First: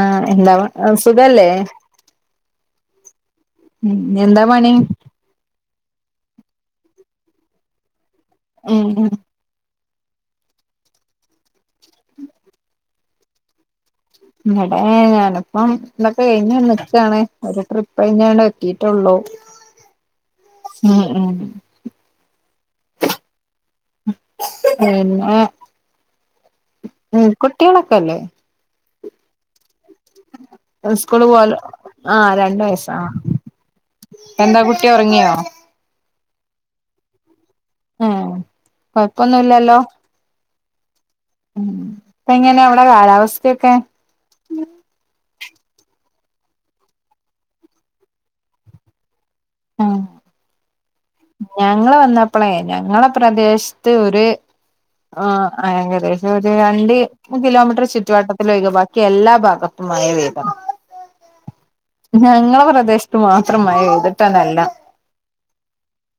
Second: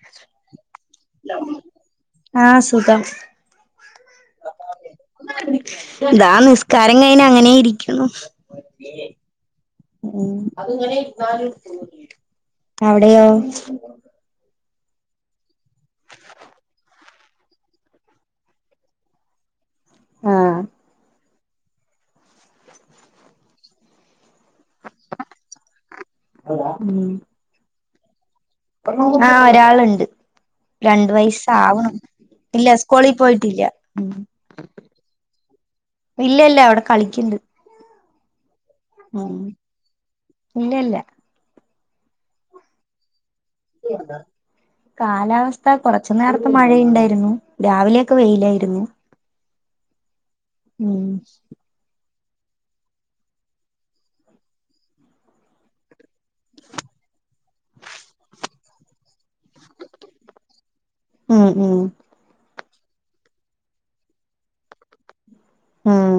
ആ എന്താ സുഖല്ലേ ആ സുഖം ഉം എന്താ പണി ഇതാ നിസ്കാരം കിഞ്ഞ അങ്ങനെ ഇരിക്കുന്നു ഉം ഉം ഉം അത്ങ്ങനെ ഇന്നാല് അവിടെയോ വിടെ ഞാനിപ്പം എന്തൊക്കെ കഴിഞ്ഞുക്കാണ് ഒരു ട്രിപ്പ്പഴിഞ്ഞാണ്ട് എത്തീട്ടുള്ളു ആഹ് ഉം ഉം ഉം പിന്നെ ഉം കുട്ടികളൊക്കെല്ലേ ആഹ് ഒരാളുണ് [unintelligible] സ്കൂള് പോല ആ രണ്ട ഇല്ല വയസാ സ്കൂളിൽ പോയിട്ടില്ല എന്താ കുട്ടി ഉറങ്ങിയോ [inaudible] ഇല്ല ഇല്ല അവിടെ കളികിണ്ട് ആ കൊഴപ്പൊന്നുല്യല്ലോ ഇല്ല ഇല്ല ഉം അപ്പ എങ്ങനെയവിടെ കാലാവസ്ഥ കാലാവസ്ഥ കൊറച്ച് നേരത്തെ മഴയുണ്ടായിരുന്നു രാവിലെയൊക്കെ വെ്യിലായിരുന്നു. ആ ഞങ്ങള് വന്നപ്പോളെ ഞങ്ങള പ്രദേശത്ത് ഒരു ആ ഏകദേശം ഒരു രണ്ട് കിലോമീറ്റർ ചുറ്റുുവട്ടത്തിലോഴികെ ബാ ക്കി എല്ലാ ഭാഗത്തുമയ വേദം ഉം ഉം ഞങ്ങള ശ മാത്രമായി മഴ പെയ്തിട്ടന്നല്ല ഉം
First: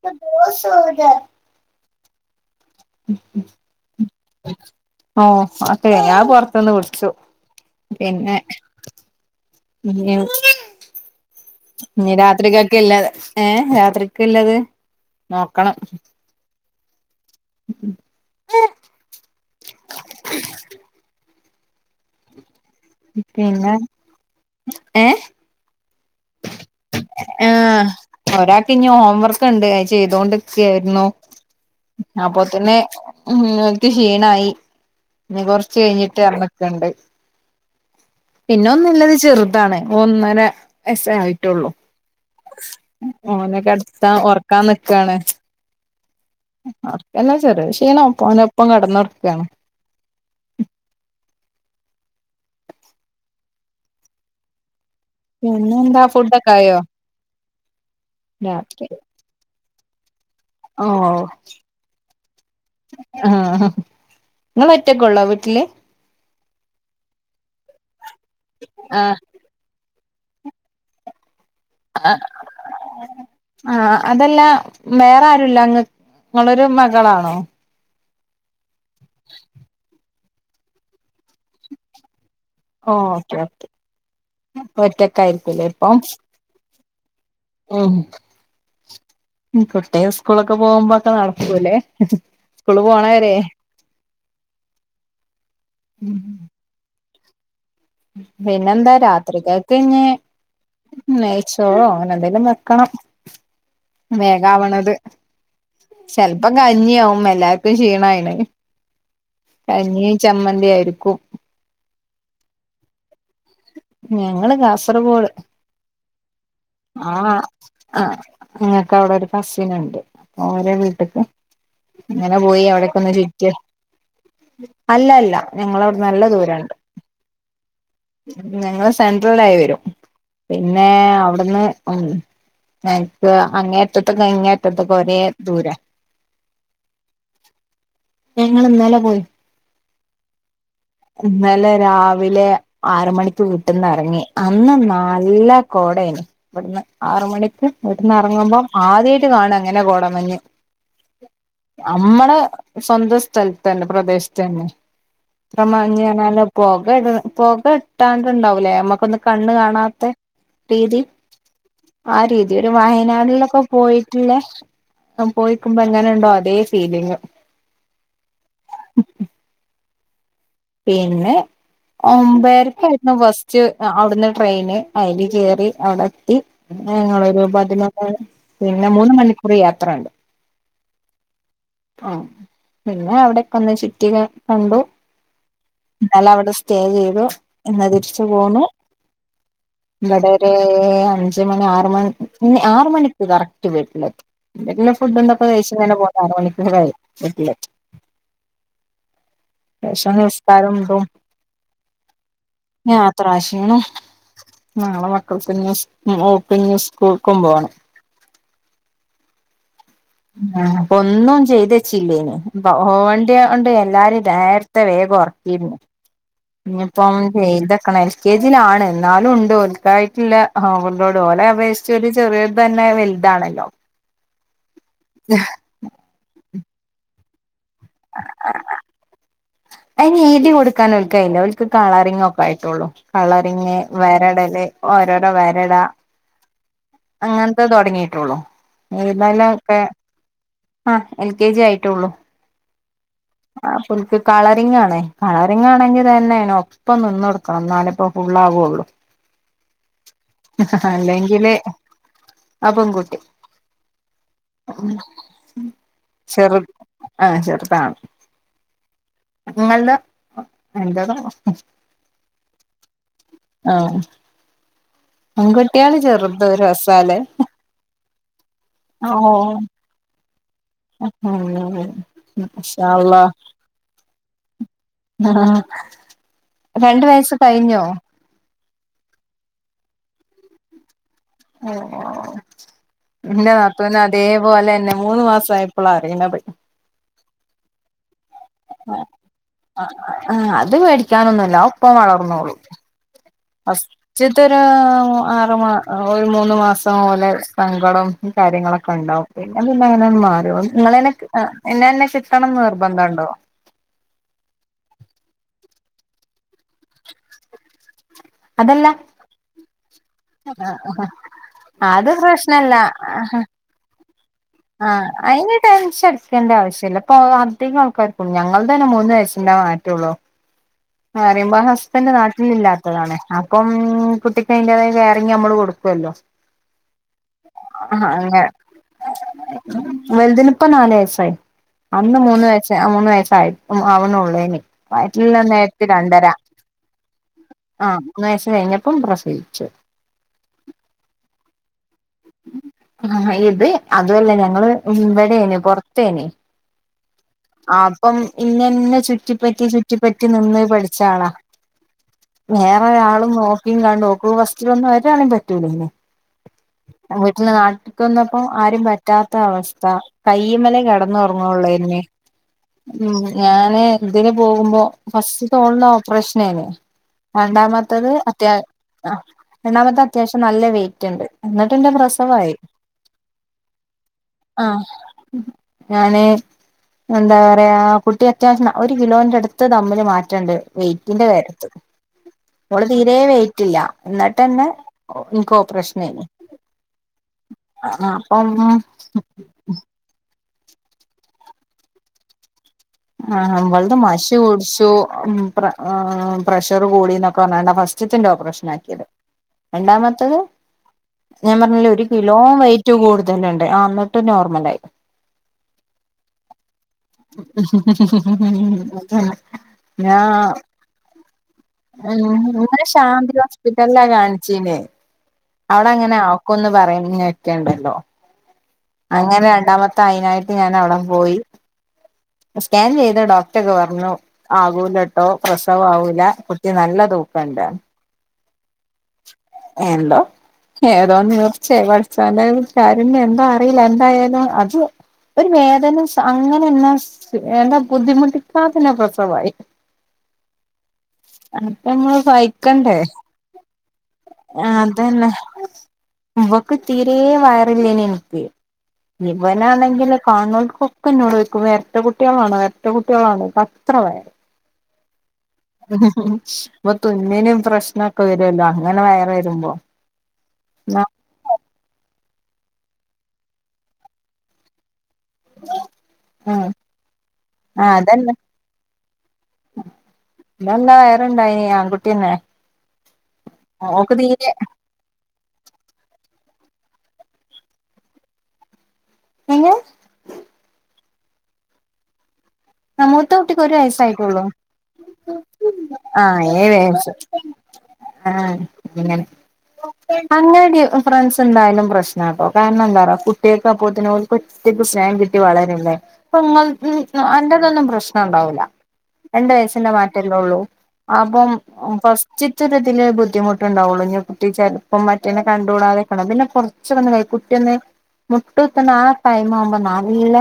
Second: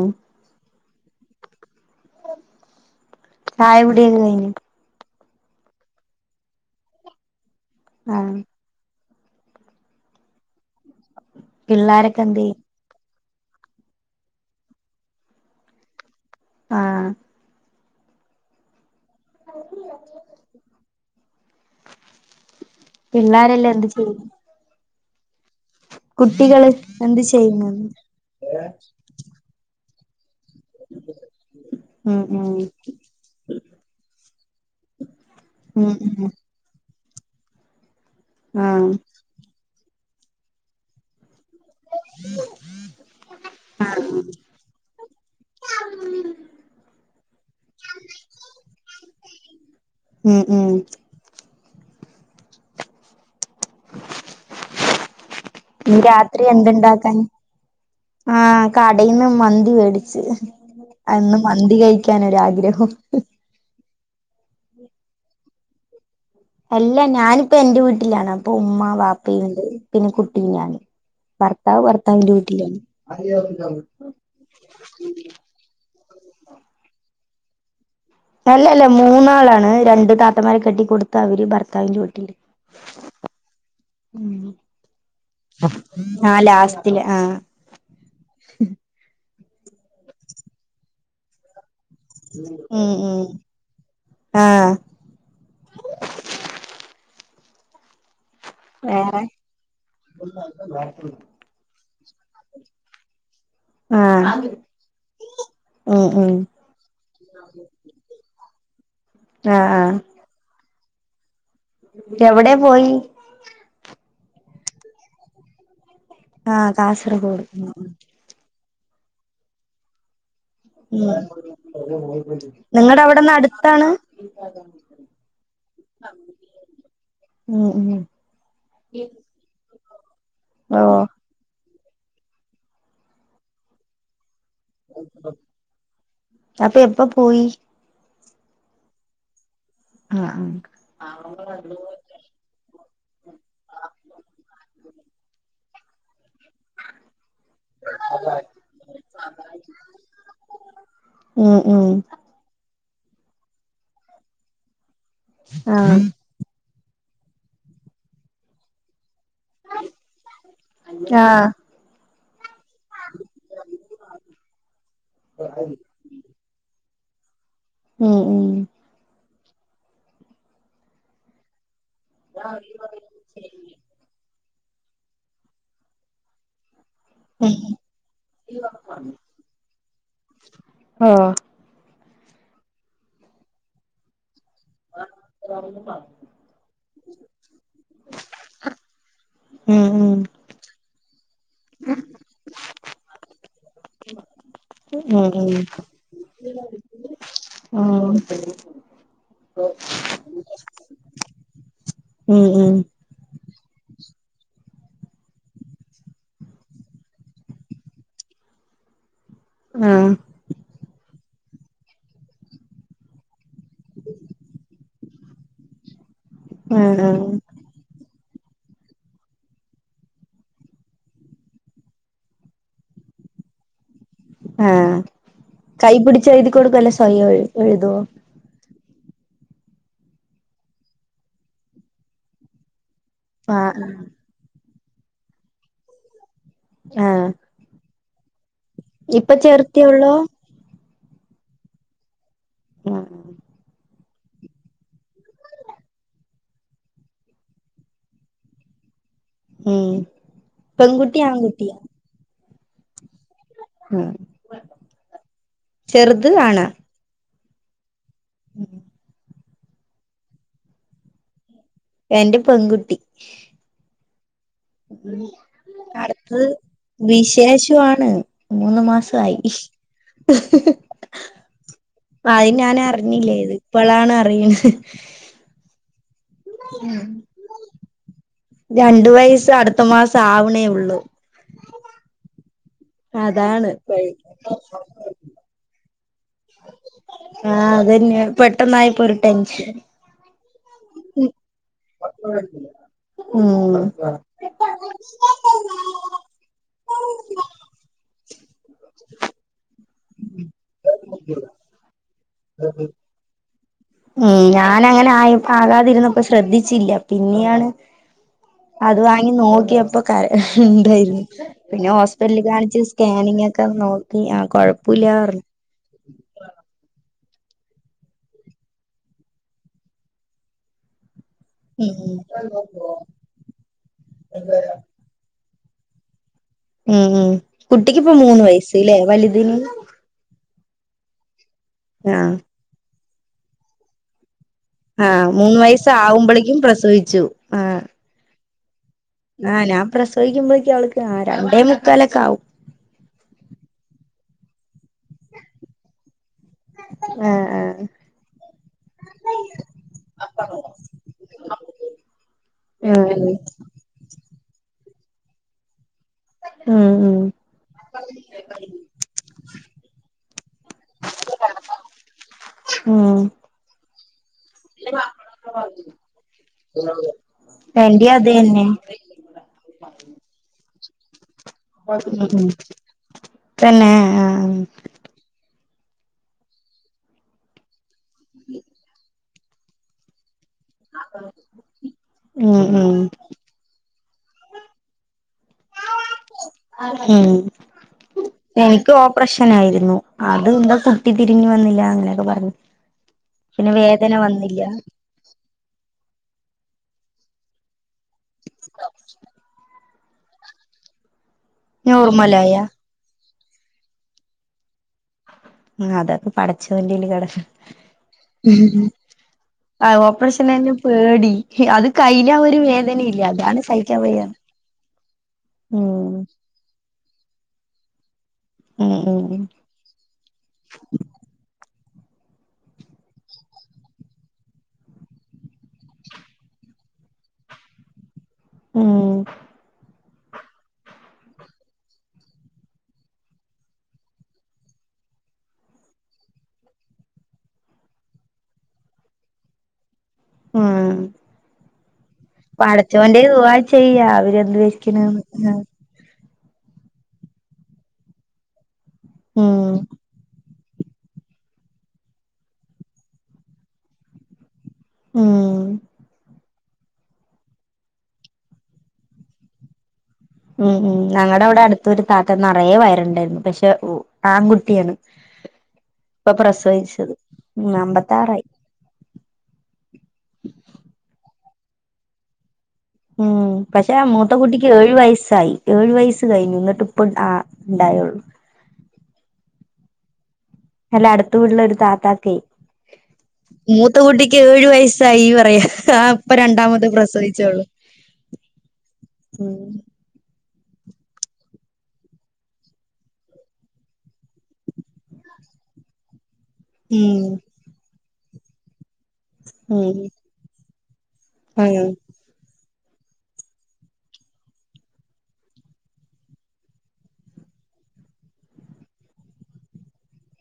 ചായ കുടി യെ കഴിഞ്ഞു ഓ അക്കെ ഞാ പൊറുത്തുന്നു കുടിച്ചു പിന്നെ ആഹ് പിന്യോ നി പിള്ളാരൊക്കെ എന്ത് ചെയ്യും രാത്രികൾക്കല്ലാതെ ഏ ഹ് രാത്രിക്കില്ലത് നോക്കണം ആഹ് മ് [unintelligible] പിള്ളാരല്ലാം പിന്നെ എന്ത് ചെയ്യും ഏഹ് കുട്ടികള് എന്ത് ആ ചെയ്യുന്നു ഒരാൾക്ക് ഇനി ഹോംവർക്ക് ഉണ്ട് ചെയ്തൊണ്ടിക്കെയായിരുന്നു ഉം അപ്പൊ ഉം തന്നെ മ് നിങ്ങൾക്ക് ക്ഷീണായി ഇനി കൊറച്ച് ഉം കഴിഞ്ഞിട്ട് ഉം ഇറണക്കണ്ട് പിന്നെ ആഹ് ഒന്നില്ലത് ചെറുതാണ് ഒന്നര വയസ്സായി ട്ടോള്ളൂ ഓനക്കെടാത്താൻ ഉറക്കാൻ നിക്കാണ് അവർക്കല്ലാം ചെറിയ ക്ഷീണംഒപ്പോ അവനൊപ്പം കിടന്നോടക്കാണ് ഉം ഉം പിന്നെ എന്താ [inaudible] രാത്രി ഫുഡൊക്കെ ആയോ എന്ത്ണ്ടാക്കാൻ ആഹ രാത്രി കടയിന്ന് മന്തി മേടിച്ചു ഓ കഴിക്കാനൊരാഗ്രഹം ഹെ ഹ് നിങ്ങൾ ഒറ്റയ്ക്കോള്ളോ വീട്ടില് അല്ല ഞാനിപ്പ എന്റെ വീട്ടിലാണ് അപ്പൊ ഉമ്മ ആഹ് വാപ്പയണ്ട് പിന്നെ കുട്ടീഞാനും ആ ആഹ അതല്ല വേറെ ആരുല്ല നിങ്ങൾക്ക് നിങ്ങളൊരു മകളാണോ അല്ലല്ലാ മൂന്നാളാണ് രണ്ട് താത്തമാരെ കെട്ടികോടുത്ത് അവർ ഭർത്താവിന്റെ വീട്ടിൽ ഓ ഓക്കെ ഓക്കെ ഒറ്റക്ക ആയിരിക്കലേ ഇപ്പം ആഹ് [inaudible] കുട്ടിയ സ്കൂളൊക്കെ പോകുമ്പോക്കെ നടക്കൂല്ലേ സ്കൂൾ പോണവരെ ആഹ ഉം [unintelligible] പിന്നെന്താ വേറെ രത്രികക്ക് ഇഞ് നെയച്ചോറോ എന്തേലും വെക്കണം ആഹ് വേഗാവണത് ഉം ഉം ചെലപ്പം കഞ്ഞി ആവും എല്ലാർക്കും ക്ഷീണായിന് ആഹ് ആഹ് കഞ്ഞീ ചമ്മന്തി ആയിരിക്കും എവിടെ പോയി ഞങ്ങള് കാസർഗോഡ് ആഹ് ആ കാസർഗോഡ് ഉം ആ ഞങ്ങക്കവിടൊരു കസിനെണ്ട് ഓരോ ഉം വീട്ടക്ക് ഇങ്ങനെ പോയി നിങ്ങടെ അവിടെന്ന് അവിടേക്കെഒന്ന്ചുറ്റി അടുത്താണ് അല്ലല്ല ഞങ്ങളവിടെന്ന് നല്ല ദൂരണ്ട് ഉം ഉം ഞങ്ങൾ സെൻട്രൽ ആയി വരും ഓ പിന്നെ അവിടുന്ന് എ ഉം എനിക്ക് അങ്ങേഅറ്റത്ത് നിന്ന് ഇങ്ങേ റ്റത്തേക്ക് ഒരേ ദൂര അപ്പൊ എപ്പ പോയി ഞങ്ങളിന്നലെ പോയി ആഹ് ആഹ് ഇന്നലെ രാവിലെ ആറ് മണിക്ക് വീട്ടെന്ന് ഇറങ്ങി അന്ന് നല്ല കോടേന് ഇവിടുന്ന് ആറ് മണിക്ക് ഇവിടന്ന് ഇറങ്ങുമ്പോം ആദ്യമായിട്ട് കാണാ ഇങ്ങനെ കോടമഞ്ഞ് ഉം ഉം നമ്മടെ സ്വന്തം സ്ഥലത്തന്നെ പ്രദേശത്ത് തന്നെ അത്ര ആഹ് മഞ്ഞ്നല് പൊക ഇട പൊക ഇട്ടണ്ട്ണ്ടാവുല്ലേ നമ്മക്കൊന്ന് കണ്ണ് കാണാത്ത രീതി ആഹ് ആ രീതി ഒരു വയനാടിലൊക്കെ പോയിട്ടിള്ള പോയിക്കുമ്പോ എങ്ങനെണ്ടോ അതേ ഫീലിങ് ഉം ഉം പിന്നെ ഒമ്പരക്കായിരുന്നു ഫസ്റ്റ് അവിടുന്ന് ട്രെയിന് അതിൽ കേറി അവിടെ എത്തി ഞങ്ങളൊരു ഉം പതിനൊന്ന് പിന്നെ മൂന്ന് മണിക്കൂർ യാത്രണ്ട് ആ ആ പിന്നെ അവിടെക്കെ ഒന്ന് ചുറ്റി കണ്ടു ഇന്നലവിടെ സ്റ്റേ ചെയ്തു ഇന്ന് തിരിച്ചു പോന്നു ഉം ഉം ഇവടെ ഒരു അഞ്ച് മണി ആറ് മണിക്ക് മുന്നേ ആറ് മണിക്ക് കറക്റ്റ് വീട്ടിലെത്തും എന്തെങ്കിലും ഉം ഫുഡുണ്ട്നോതൊക്കെ കഴിച്ചു പോന്നാൽ അര മണിക്കൂർ കഴിയും വീട്ടിലെത്തും ഉം [unintelligible] നിസ്കാരം [unintelligible] ഉം ഉം ഉം മൂന്ന് ഞങ്ങളെ മക്കൾ പിന്നെ [unintelligible] സ്കൂൾ [unintelligible] ആഹ് ആഹ് പൊ ഒന്നും ചെയ്ത് വെച്ചില്ലേനു. പോവണ്ടിയേം കൊണ്ട് എല്ലാരും നേരത്തെ വേഗം ഒറക്കിയിരുന്നു. ആഹ് ആഹ് [unintelligible] കെ. ജി. യിലാണ് എന്നാലും ഒണ്ട്. ഓൽക്കായിട്ടില്ല ഓവർലോഡ് ഓലെ അപേക്ഷിച്ച് ചെറിയത് തന്നെ വ ഇതാണല്ലോ. ആഹ് കൈ പിടിച്ച് എഴുതി കൊടുക്കൊ അല്ലെ സ്വയം എഴുതുവോ? അയ്ന് എഴുതി കൊടുക്കാൻ ഓൽക്കായില്ല ഓൽക്ക് കളറിങ്ങൊക്കെ ആയിട്ടുള്ളു. കളറിങ്ങ് ആഹ് വരടല് ഓരോരോ വരയിട ആഹ് അങ്ങനത്തെ തൊടങ്ങീ [unintelligible] ഇപ്പൊ അതൊക്കെ ചേർത്തിയൊള്ളോ ആഹ് എൽ. കെ. ജി ആയിട്ടുള്ളൂ. ആഹ് അ ആ പുള്ളിക്ക് കളറിങ്ങാണ്. കളറിങ്ങാണെങ്കി തന്നെയതിന് ഒപ്പം നിന്നു കൊടുക്കണം എന്നാലിപ്പോ ഉണ്ടാകൊള്ളു ഉം പെൺകുട്ടിയാ അല്ലെങ്കില് ആൺകുട്ടിയാ ആഹ് പെങ്കുട്ടി. ചെറുത് ചെറു ആഹ് ചെറുതാണ്. ഉം നിങ്ങളുടെ എന്താണ്? രണ്ട് പെൺകുട്ടി പെൺകുട്ടിയള് ചെറുത് അടുത്തത് രസാലേ വിശേഷമാണ് ആഹ് [inaudible] ആദ്യം മാഷാ ഞാനറിഞ്ഞില്ല അല്ലാഹ് ഇത് ഇപ്പളാണ് അറിയുന്നത്. ആഹ് രണ്ട് വയസ് കഴിഞ്ഞോ? രണ്ട് വയസ് അടുത്ത മാസം ആവണേ ഉള്ളു. പിന്ന അതാണ് പിന്ന ദേവു അല്ലേ എന്നെ മൂന്നുമാസായിപൊള്ള ആ അതന്നെ പെട്ടെന്നായിപ്പൊരു ടെൻഷൻ ആഹ് അത് പേടിക്കാനൊന്നുമല്ല ഒപ്പം വളർന്നോളും ഉം ഫസ്റ്റത്തൊരു ആറ് ആറ് മാ ഒരു മൂന്ന് മാസം പോലെ സങ്കടം [unintelligible] [unintelligible] നിർബന്ധണ്ടോ? ഉം ഞാനങ്ങനായി ഇപ്പ ആകാതിരുന്നപ്പ ശ്രദ്ധിച്ചില്ല പിന്നിയാണ് അതല്ല അത് വാങ്ങി നോക്കിയപ്പോ കര ഇണ്ടായിരുന്നു പിന്നെ അത് ഹോസ്പിറ്റലിൽ പ്രശ്നല്ല കാണിച്ച് സ്കാനിങ് ഒക്കെ നോ ആഹ് അയിന് ടെൻഷടിക്കേണ്ട ആവശ്യില്ല. പ്പൊ അധികം ആൾക്കാർക്കും ഞങ്ങൾ തന്നെ മൂന്ന് വയസ്സിന്റ മാറ്റൊള്ളൂ. ന്ന് പറയുമ്പ ഉം ഹസ്ബൻഡ് നാട്ടിലില്ലാത്തതാണ്. അപ്പം കുട്ടിക്ക് അതിന്റേതായ കെയറിങ് നമ്മള് കൊടു വല്ലോ ഉം ഉം കുട്ടിക്കിപ്പ മൂന്ന് വയസ്സ് ല്ലേ വലുതിന് [unintelligible] വലുതിന് ഇപ്പ നാല് വയസ്സായി. അന്ന് ആഹ് മൂന്ന് വയസ മൂന്ന് വയസ്സായി ആവുന്നെ ഉള്ളേനി. ആഹ് മൂന്ന് വയസ്സാവുമ്പളേക്കും പ്രസവിച്ചു ആഹ്. [unintelligible] ആഹ് പ്രസവിച്ചു ഞാൻ പ്രസവിക്കുമ്പോഴേക്കും അവൾക്ക് ആ രണ്ടേ മു ആ ഇത് അതുവല്ല ഞങ്ങള് ഇവിടേനി പുറത്തേനി. ആഹ് ആ ആഹ് അപ്പം ഇന്നന്നെ ചുറ്റിപ്പറ്റി ചുറ്റിപ്പറ്റി നിന്ന് പഠിച്ചാളാ. വേറെ ഒരാളു ആഹ് നോക്കിയും കണ്ടും ഓക്ക് ഫസ്റ്റില് വന്ന ഒരാളേം പറ്റൂല്ലന്നെ ഉം ഉം വീട്ടിലെ നാട്ടിൽ വന്നപ്പോം ആരും പറ്റാത്ത അവസ്ഥ കയ്യിമലെ കിടന്ന ഉറങ്ങുള്ളോർന്നു ഉം ഞാന് ഇതിന് പോകുമ്പോ ഫസ്റ്റ് തോളിന് ഓപ്പറേഷനായിനി. രണ്ടാമത്തത് എന്റെയും അത്യാ രണ്ടാമത്തെ അത്യാവശ്യം നല്ല വെയിറ്റ് ഉണ്ട് [unintelligible] അത് തന്നെ ഉം പ്രസവമായി തന്നെ ആഹ് ആഹ ഞാന്. എന്താ പറയാ കുട്ടി അത്യാവശ്യം ഒരു കിലോന്റെ അടുത്ത് തമ്മില് മാറ്റെണ്ട്. വെയിറ്റിന്റെ കാര്യത്ത് ഉം നമ്മള് ഉം തീരെ വെയിറ്റില്ല എന്നിട്ട് തന്നെ ഇനിക്കോപ്പ്രേശ്നായിന്നു ഉ അപ്പം എനിക്കു ഓപ്പറഷൻ ആയിരുന്നു എന്താ കുട്ടി തിരിഞ്ഞു വന്നില്ല അങ്ങനെയൊക്കെ പറഞ്ഞ് ആ ഇവളത് മശി കുടിച്ചു ഉം പ്ര ആ പ്രഷർ കൂടിന്നൊക്കെ പറഞ്ഞാ ഫസ്റ്റത്തിന്റെ ഓപ്പറേഷൻ ആക്കിയത് രണ്ടാമത്തത് ഞാൻ പറഞ്ഞില്ല ഒരു കിലോ നോർമലായ വെയ്റ്റ് കൂടു തലെണ്ട് എന്നിട്ട് നോർമലായി ആ അതൊക്കെ പടച്ചവന്റെല് കട ആ ഞാ ഓപ്പറേഷൻന്നായിരുന്നു പേടി അത് കയ്യില ഒരു ഇന്നലെ വേദനയില്ലേ ശാന്തി അതാണ് സഹിക്കാൻ ഹോസ്പിറ്റലിലാ വയ്യത്തെ കാണിച്ചീനെ അവിടെ അങ്ങനെ ആക്കോന്ന് പറയന്ന്കേക്ക്‌ണ്ട് ണ്ടൊ ഉം ഉം അങ്ങനെ രണ്ടാമത്തെ അയിനായിട്ട് ഞാൻ അവിട പോയി സ്കാൻ ചെയ്ത ഡോക്ടർ ഒക്കെ പറഞ്ഞു കണ്ട ഉം എല്ലോ ഏതോ നേർച്ചയായി പഠിച്ചവന്റെ ഒരു കരുണ്യം എന്തോ അറിയില്ല എന്തായാലും അത് ഒരു വേദന സങ്ങനെ എന്നാ എന്താ ബുദ്ധിമുട്ടിക്കാത്തന്നെ പ്രസവായി ഉം അപ്പങ്ങള് വായിക്കണ്ടേ പടച്ചോന്റെ ദുആ ചെയ്യാ അവരെന്ത് ആ വെക്കണന്ന് അതന്നെ ഇവക്ക് തീരെ വയറില്ലേന നിക്കെ ഉം ഇവനാണെങ്കിൽ കാണോൾ പൊക്ക എന്നോട് വെക്കും വരട്ട കുട്ടികളാണ്ോ വരട്ട കുട്ടികളാാണ് അത്ര വേര് ഉം മ ഇന്നേനേം പ്രശ്ന വരുല്ലോ അങ്ങനെ വേറെ വരുമ്പോ ഉം ഉം ആ ഞങ്ങളുടെ അവിടെ അടുത്തരു താത്ത നിറയ പേരുണ്ടായിരുന്നു പക്ഷെ ആൺകുട്ടിയാണ് ഇപ്പൊ ആഹ് പ്രസവിച്ചത് ഉ അമ്പത്താറായി ഇല്ലാ വയറണ്ടായി ആൺകുട്ടിന്നെ ഉം പക്ഷെ മൂത്ത കുുട്ടിക്ക് ഏഴു വയസ്സായി ഏഴു വയസ്സ് കഴിഞ്ഞുിട്ട ട്ടിപ്പം ആ ഉണ്ടായുള്ളൂ പിന അല്ല അടുത്ത വീട്ടില ഒരു താത്താക്കൈ മൂത്ത കുട്ടിക്ക്ൊ ഒരു വയസായിട്ടുള്ളൂ ഏഴു വയസ്സായി പറയാ ആ ഇപ്പൊ ഏഴ്യ രണ്ടാമത് പ്രസവിച്ചോളൂ ആഹ അെ ഉം അങ്ങട ഫ്രണ്ട്സ് എന്തായാലും പ്രശ്നം കേട്ടോ കാരണം എന്താറാ കുട്ടികക്ക അപ്പത്തിന കുറ്റക്ക് സ്നേം കിട്ടി വളരല്ലേ അപ്പൊ നിങ്ങൾ ഉം അന്റെറതൊന്നും പ്രശ്നം ഉണ്ടാവൂില്ല രണ്ട വയസിന്റെ ഉം മാറ്റല്ലേ ഉള്ളൂ അപ്പം അങ്ങനെ ഫസ്റ്റ് ഒറ്റൊരിതിൽ ബുദ്ധിമുട്ടുണ്ടാവുള്ളൂ കുട്ടി ചിലപ്പം മറ്റേന്നെ കണ്ടുകൂടാതെക്ക പിന്നെറച്ച് മുട്ടത്തന പൈമ്പ നള ഇല്ല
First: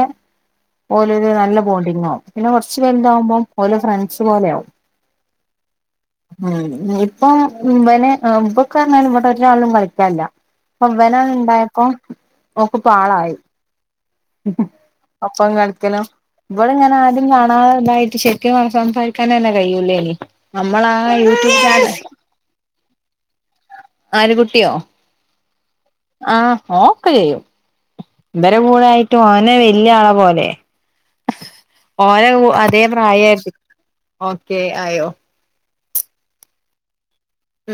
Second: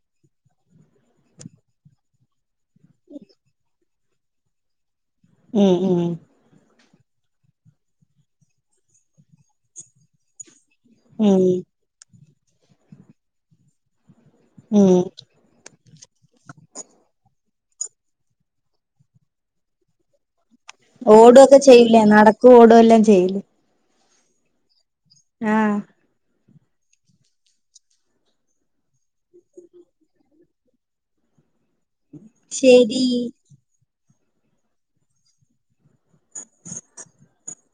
ഓലരു നല്ല ബോണ്ടിങ് ആകും പിന്നെ കുറച്ചു പേര്ന്താാവുമ്പോം ഓലെ ഫ്രണ്ട്സ് പോലെ ആകും ഉം ഉം ഇപ്പൊനെ ഇപ്പൊക്കറഞ്ഞാലും ഇോട്ട ഒരാളും കളിക്കില്ല പൊവന ഉം ഇണ്ടായപ്പോ നോക്കപ്പോാളായി ഉം ഒപ്പ കളിക്കലും ഇവിടെ ഇങ്ങനെ കാണാതായിട്ട് ശരിക്കും സംസാരിക്കാനൻ തന്നെ കഴിയൂലേനി നമ്മളാ യൂട്യൂബ് ഓടൊക്കെ ചാനൽ ചെയ്യിലേ നടക്കും ഓട എല്ലാം ചെയ്യിലേ ആന കുുട്ടിയോ ആഹ ആഹ ഓക്ക ചെയ്യും ഇവരെ കൂടൊയിട്ട് ഓനെ വല്ിയ ആളെ പോലെ ഓര അതേ ശരി പ്രായമായിരിക്ക ഓക്കെ ആയോ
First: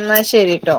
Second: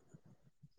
ന്നാ ശെരിട്ടോ